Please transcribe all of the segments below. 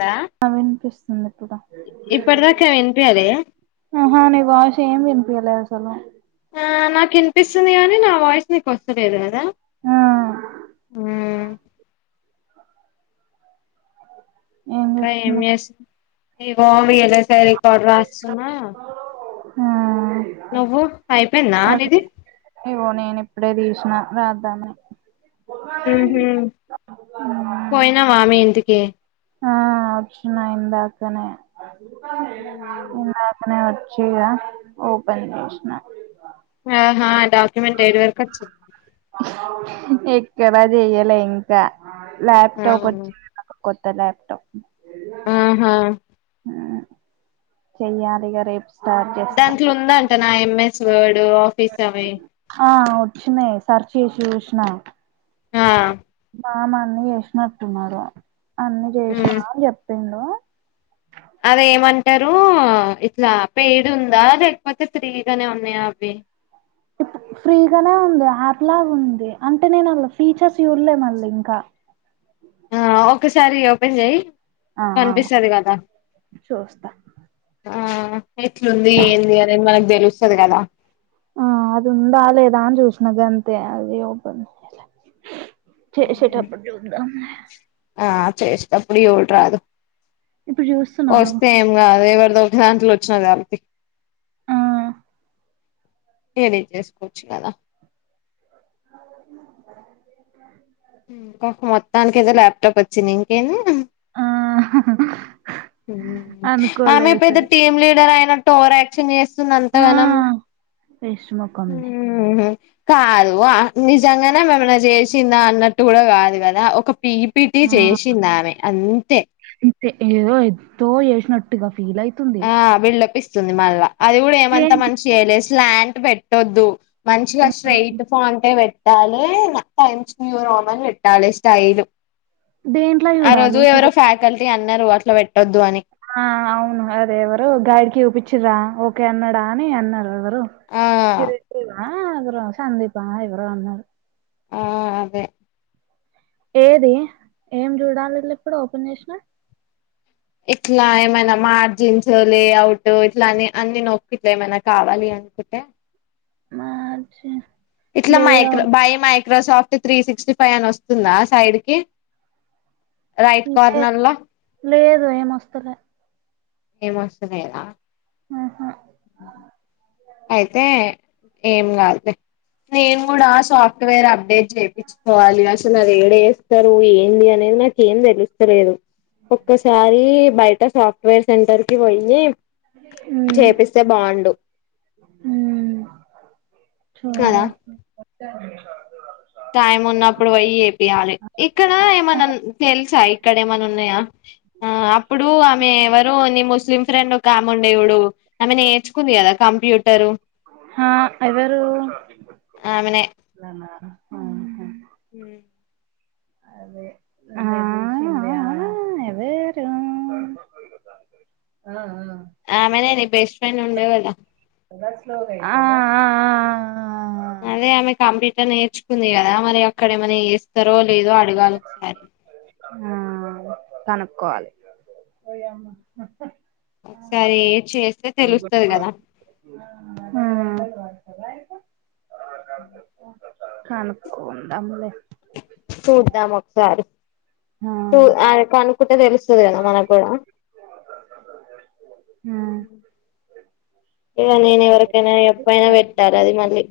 దా ఆ, వినిపిస్తుంది. ఇప్పుడు ఇప్పటిదాకా వినిపియలే ఆహా నీ వాయిస్ ఏం విన్ పియ్యలేసాను. ఆహ్ నాకు వినిపిస్తుంది కాని నా వాయిస్ నీకు వస్తలేదు కదా. ఆహ్ మ్మ్ ఇంకా ఏం చేస్ ఇగో విల్ యస్ రికార్డు రాస్తున్నా. ఆహ్. నువ్వు అయిపోయిందా నీది. ఇగో నేను ఇప్పుడే తీసిన రాద్దామనీ. ఉమ్మ్ పోయినావ మీ ఇంటి కి. ఓకే ఆహ్ రాశిన ఇందాకనే. ఇందాకనే వచ్ వచ్చిన ఓపన్ చేసిన. ఆహ్ డాక్యుమెంట్ ఏడీ వరకు వచ్చింది. ఎక్కడా చేయ్యాలే ఇంకా. ల్యాప్టాప్ అవును వచ్చింది నాకు కోత్ కొత్త ల్యాప్టాప్. ఆహా చెయ్యలిగ రేపు. స్టార్ట్ చేస్తా దాంట్లో ఉందంటానా ఎంఎస్ వర్డ్. ఆఫీస్ అవి. ఆహ్ వచ్చినాయి సర్చ్ చేసి చూసిన. ఆహ్ మామా అన్ని చేసినట్టున్నారు. అన్ని చేసినా మ్మ్ అని చెప్పిండు. హలో అదేమంటారు ఇట్లా పెయిడ్ ఉందా లేకపోతే ఫ్రీగానే ఉన్నాయా అవి ఫ్రీగానే ఉంది యాప్ లాగ ఉంది. అంటే నేను అండ్ల ఫీచర్స్ చూడలే మళ్ళా ఇంకా. ఆ ఒకసారి ఓపెన్ చెయ ఆహ్ చూస్తా. ఆహ్ ఎట్లుంది ఏంది అనేది మనకు తెలుస్తది కదా. ఆహ్ అది ఉందా లేదా అని చూసినా గంతే అది ఓపెన్. చేసేటప్పుడు చూద్దాంలే. ఆ చేసే టప్పుడు చూడ రాదు ఇప్పుడు చూస్తున్నా ఆగు వస్తే ఏం కాదు ఒక దాంలో వచ్చినది కళ్పి ఆ ఏనేం చేసుకోవచ్చు కదా అ మొత్తానికి ఏదో ల్యాప్టాప్ వచ్చింది ఇంకెంది ఆ అనుకోలే ఆమె పెద్ద అసలు టీమ్ లీడర్ అయినట్టు ఓవర్ యాక్షన్ చేస్తూ ది ఆ అంతగానం వేస్ట్ మొఖంది కాదు నిజంగానే ఆమె ఏమ్మన్నా చేసిందా అన్నట్టు కూడా కాదు కదా ఒక పి పి టి ఆ చేసింది ఆమె అంతే అంతే ఏదో ఎదో చేసినట్టుగా ఫీల్ అయితుంది ఆ బిల్డప్ ఇస్ వస్తుంది మల్లా అది కూడా ఏమంతా మంచిగా చేయలే ప్లాంట్ పెట్టొద్దు మంచిగా దేనికి స్ట్రైట్ పాంట్ ఏ పెట్ ట్టాలే టైంస్ూ రోమన్ విట్టాలి స్టైల్ దేంట్లో ఆ రోజు చూడాలి? ఎవరో ఫ్యాకల్టీ ది అన్నారు అట్లా పెట్ ఆ అవును అదేవ గైడికి చూపించరా ఓకే అన్నాడా అని అన్నారు ఆ హిర ఆ అదర సందీపాా ఎవరో అన్నారుారు ఆ అదే ఏది ఏం చూడాలి ఇప్పుడు ఓపెన్ చేసిన ఇట్లా ఏమైనా మార్జిన్స్ లేఅవుట్ ఇట్లాని అన్ని నొక్ ఇట్లా ఏమైనా కావాలి అనుకుంటే మాజ ఇట్లా మైకా బయ Microsoft three sixty five అని వస్తుందా సైడ్ కి రైట్ లే కార్నర్లా లేదు ఏం రావట్లే ఏం వస్తలేదా ఆహా అయితే ఏం కాదులే నేను కూడా ఆ సాఫ్ట్వేర్ అబ్ చెప్పిచ్చు కోవాలి అసలు అది యెడ చేస్తారో స్తారు ఏంది అనేది నాక ఏం తెలుస్తలేదు ఒక్కసారి బయట సాఫ్ట్వేర్ సెంటర్కి పొయ్యి చేపిస్తే బాగుండు మ్ చోడ కదా యాలి, ఇక్కడ ఏమన్నా తెలుసా ఇక్కడ ఏమన్నా ఉన్నాయా, ఆ అప్పుడు ఆమె ఎవరు నీ ముస్లిం ఫ్రెండ్ కాముండే చూడు, ఆమె నేర్చుకుంది కదా కంప్యూటరు ఆ! ఎవరు ఆ అమనే మ్ అదే నవ ఎవరు ఆమెనే బెస్ట్ ఫ్రెండ్ ఉండ కదా అ అ అ అదే ఆమె కంప్లీట్ నేర్చుకుంది కదా మరి అక్కడ ఏమనా చే ఇస్తారో లేదో అడగాలి ఒకసారి ఆ కనుక్కోవాలి ఒకసారి ఏ చేస్తే తెలుస్తది కదా గంటలు పడతదా కనకు ఉంటాములే చూద్దాం ఒకసారి ఆ చూనుకుంటే తెలుస్తుంది కదా మనకు కూడా ఇక నేను ఎవరికైనా ఎప్పుైనా పెట్టాల అది మళ్ళీ,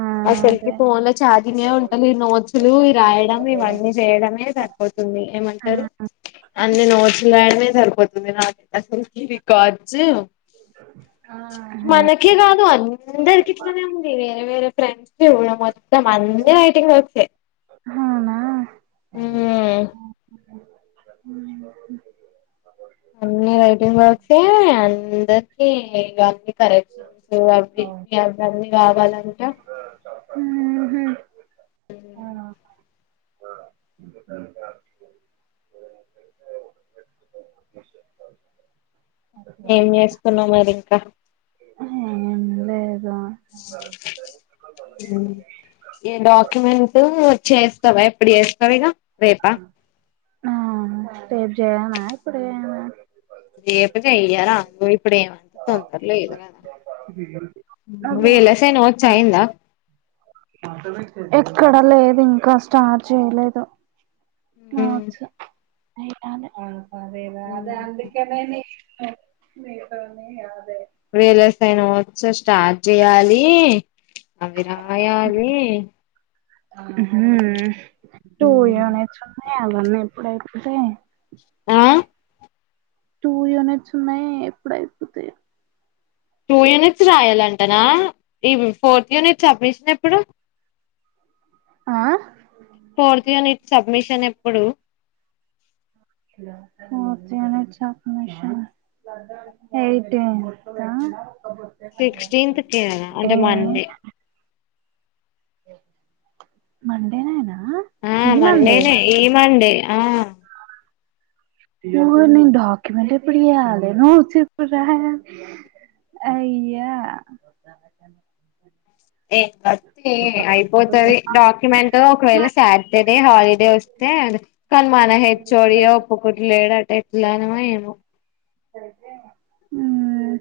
ఆ అసలుకి అదే ఫోన్ లో చఛార్జింగ్ ఉంటాల ఈ నోట్సులు రాయడం ఇవన్నీ చేయడమే సరిపోతుంది, ఏమంటారు ఆ అన్ని నోట్స్లు రాయడమే సరిపోతుంది నాకు అసలుకి రికార్జ మనకి కా అందరికి ఇట్లానే ఉంది వేరే వేరే ఫ్రెండ్స్ చడం మొత్తం అంద టింగ్ వస్తే అవునా అన్ని రైటింగ్ వర్క్సే అందరికి ఇన్ని కరెక్షన్స్ సో అ కావాల ఏట హ హ ఏం చేస్తుకున్నాం మరి ఇంకా ఏం లేదు ఈ డాక్యుమెంట్ వచ్చస్తావా ఎప్పుడు చేస్తావగా రేపా ఆ చేయనా ఇప్పుడయనా రేపకి అయ్యార అంగ ఇప్పుడు ఏమంత తొందర లేదు కదా బ వేళసే నుచ్చయిందా ఎక్కడ లేదు ఇంకా స్టార్ చేయలేదు హ నోట్స్ ఎయ్యాలె హ ఇప్పుడు రలస్న వచ్చ స్టార్ట్ చేయాలి అవి రాయాలి హ టూ యానే చ ఏ అవన్ ఎప్పుడు అయిపోతే ఆ టూ యూనిట్స్ ఉన్నాయి ఎప్పుడు అయిపోతాయో టూ యూనిట్స్ రాయాలంటనా ఈ ఫోర్త్ యూనిట్స్ సబ్మిషన్ ఎప్పుడు ఆ ఫోర్త్ యూనిట్ సబ్ మిషన్ ఎప్పుడు ఫోర్త్ యూనిట్ సబ్మిషన్ ఎయిటీంత్ ఆ సిక్స్టీంత్ కిన నా అంటే మండే మండే నేనా ఆ ఈ మండే మండేనే ఈ మండే ఆ ఓ నేను డాక్యూమెంట్ ఎప్పుడు చేయలేను నోట్స్ ఎప్పుడూరాయ అయ్యా ఏ వత్తే అయిపోతది, డాక్యుమెంట్ ఒకవేళ సాటర్డే హాలిడే వస్తే, కాన్ మన హెచ్ ఓ డి ఒప్పుకుట్లేడేట ఎట్లానమో ఏమో. మ్మ్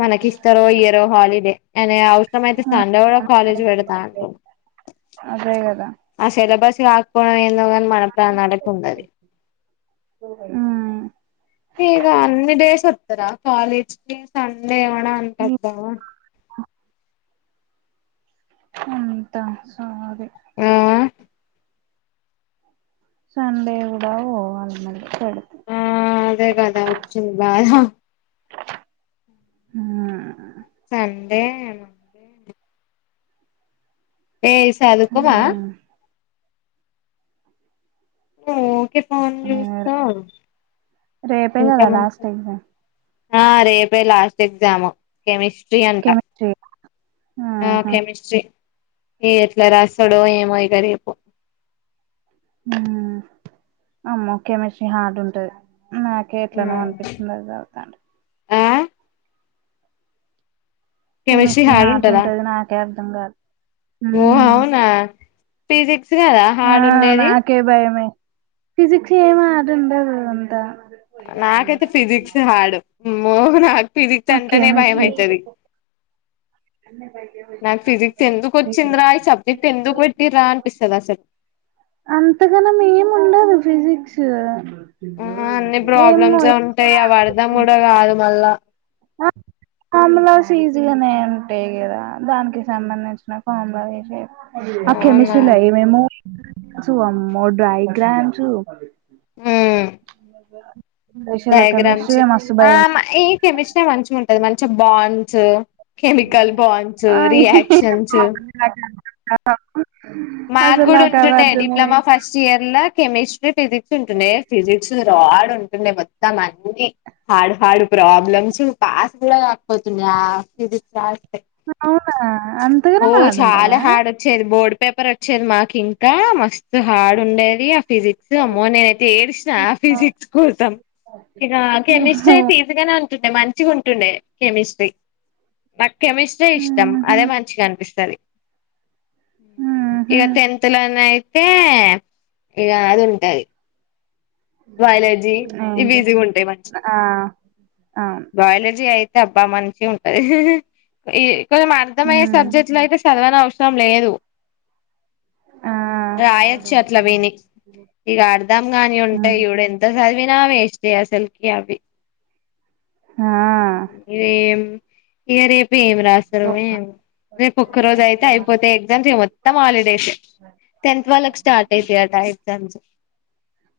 మనకి ఇస్తారో ఇయ్యరో హాలిడే అనే అవసరం ఆ, అయితే, సండే కూడా కాలేజ్ పెడతా అంటు, అదే కదా ఆ సెలబస్ త్యాకపోయిన ఏందో కాన్ మనకు [unintelligible] ఉండది ఆ ఇగ అన్ని డేస్ వత్తరా కాలేజ్కి సన్ ఏం మనా అంటద్దావా అంతా సోది ఆ సండే కూడ వోవాళి మరి పెడ్ ఆ అదే కదా వచ్చింది బాధా హ్మ్ ఆ సందే మండే హేయ్ చదువుకోవా ఉమ్, ఆ ఓకేత్ ఆ రే రేపే ఇంకా కదా లాస్ట్ అయిందే ఆ రేపే లాస్ట్ ఎగ్జాము కెమిస్ స్ట్రీ అంట కెమిస్ట్రీ ఆ ఆహా కెమిస్ట్రీ ఏ ఎట్లా రాసడో ఏమో ఇక రేపు హ్మ్ అమ్మో కెమిస్ట్రీ హార్డ్ ఉంటది. నాకే ఎట్లనో అనిపించింది. అది చదువుతాంటే ఆ కెమిస్ట్రీ హార్డ్ హార్ట్ ఉంటదా ఉంటది. నాకే అర్థం కాదు హ్మ్మ్ ఫీజిక్స్ క్స్ కదా హార్డ్ ఉండేది ఫిజక్స్ ఏం ఆటుండదు అంత నాకైతే ఫిజిక్సే హార్డు మ్ హో నాకు ఫిసిక్స్ ఆ అంటనే భయం కెమిస్ట్రీ ఐతాది నాకు ఫిజిక్స్ ఎందుకు వచ్చింద్రా ఈ సబ్జెక్ట్ ఎందుకు పెట్టిర్రా అనిపిస్తది అసలు అంతగనం ఏం ఉండదు ఫిజిక్స్ ఆ అన్నీ ఏమో ప్రాబ్లమ్సే ఉంటాయి అవి అర్ధం కూడా కాదు మళ్ళా [inaudible] ఫార్మ్లాస్ ఈజీగానే ఉంటాయి కదా దానికి సంబంధించిన ఫార్ములాలు ఐతే ఆ అవునా కెమిస్ట్రీ లో ఏమేమో చూ అమ్మో డైగ్రామ్సూ చేసేది కెమిస్ట్రీ డైగ్రామ్స్ మస్తు భయం ఆం ఈ కెమిస్ తే మంచిగుంటది మంచి బాండ్స్ కెమికల్ బాండ్స్ ఆ [inaudible] రియాక్షన్స్ [inaudible] మాకు అసలు కూడా నాకు అవి ఉంటుండే అర్థమే డిప్లొమా ఫస్ట్ ఇయర్లో కెమిష్ ఫిజిక్స్ ఉంటుంది ఫిజిక్స్ రాడ్ ఉం మొత్తం అన్ని హాడ్ హాడ్ ప్రోబ్లమ్స్ పాస్ [unintelligible] అవునా అంతగానే ఓ చాలా మాడుంటదా హార్డ్ వచ్చేది బోర్డు పేపర్ వచ్చేది మాకు ఇంకా మస్తు హార్డ్ ఉండేది ఫిజిక్స్ అమ్మో నేనయితే ఏడ్చినా ఆ ఫిజిక్స్ కోసం ఇక కెమిస్ట్రీ ఓహో అయి తీసుగానే ండే మంచిగా ఉంటుండే కెమిస్ట్రీ, నాకు కెమిస్ట్రీ ఇష్టం ఆహా అదే మంచిగా అనిపిస్తది. ఆహా ఇక టెంత్ లనేయి తె ఇక అది ఉంటది బయలజి ఇవి ఏంటి ఇజీ ఉంటాయి మ ఆ అవును బయలజీ అయిత్ అబ్బా మంచిగా ఉంటది ఈ ఏమైనా అర్థమైయె హ్మ్ సబ్జెట్లు అయితే చదవ నా రం లేదు ఆ రాయొచ్చు అట్లా విని ఇక అర్ధం గాని ఉ ఇ హ్మ్. ఇవడా ఎంత వినా వేచతే అసెలుకి అవి ఆ ఇద ఏం ఇయరీ పి ఏమి రాస్తారో ఓహ్! ఏమో రేపు ఒక్క రోజు అయితే అయిపోతే ఎగ్జామ్స్ ఇగ మొత్తం హాలిడేసే టెన్త్ వాళ్ళకు స్టార్ట్ అయితాయి అట టంచు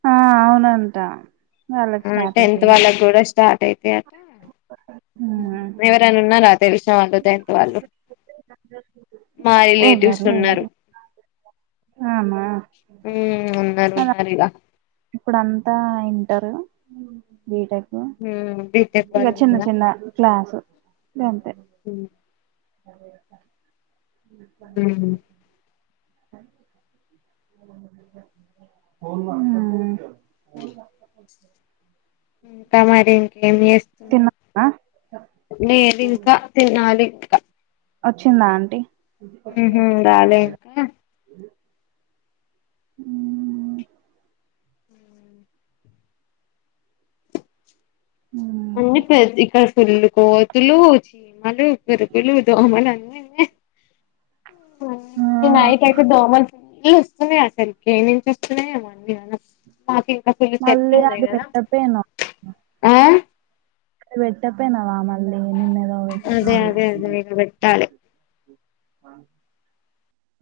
ఆ అవునంట వాళ్ళకి ఆ స్టార్ట్ టెన్త్ అయితాయి ఇంగ వాళ్ళకు కూడా స్టాట్ ఐ తే అట హ్మ్ ఎవరైనున్నారా తెలుసా అంట టెంత్ వాళ్ళు మా రిలేటివ్స్ ఎవ్వరు ఉన్నారు లేరు ఆమా ఊ ఉన్నారు ఉన్నారు ఈడ ఇప్పుడతా ఇంటరు బీటె ఊ ఉమ్ బీటెక్ ఇగ వాళ్ళు చిన్న ఉన్నారా చిన్న క్లాసు గంతే అరవై రూపాయలు ఉమ్ [inaudible] [inaudible] ఇంకా మరేంటి ఏం చేస్తున్నా తిన్నావా నేనింకా తినాలి వచ్చిందా ఆంటీ ఉ హు రాలే ఇంకా హూ ఇంకా ఉండిపోయిద్ది ఇక్కడ ఫులు కోతులు చీమలు పురుగులు దోమలు అన్నీ ఉన్నాయి ఆ! నైట్ అయితే దోమలు నీల్లు వస్తున్నాయ అసలుకే ఏనుంచి వస్తున్నాయె ఏ మె అన్నీ అనస్ మాకు ఇంక్ నాకు కొన్ని చెట్లు మళ్ళీ ఉన్నాయి అది కదా పెట్టపోయినవ్ ఆ అది పెట్టప్పేనావామక్ అదే అదే అదే [unintelligible] పెట్టాలి మాన్క్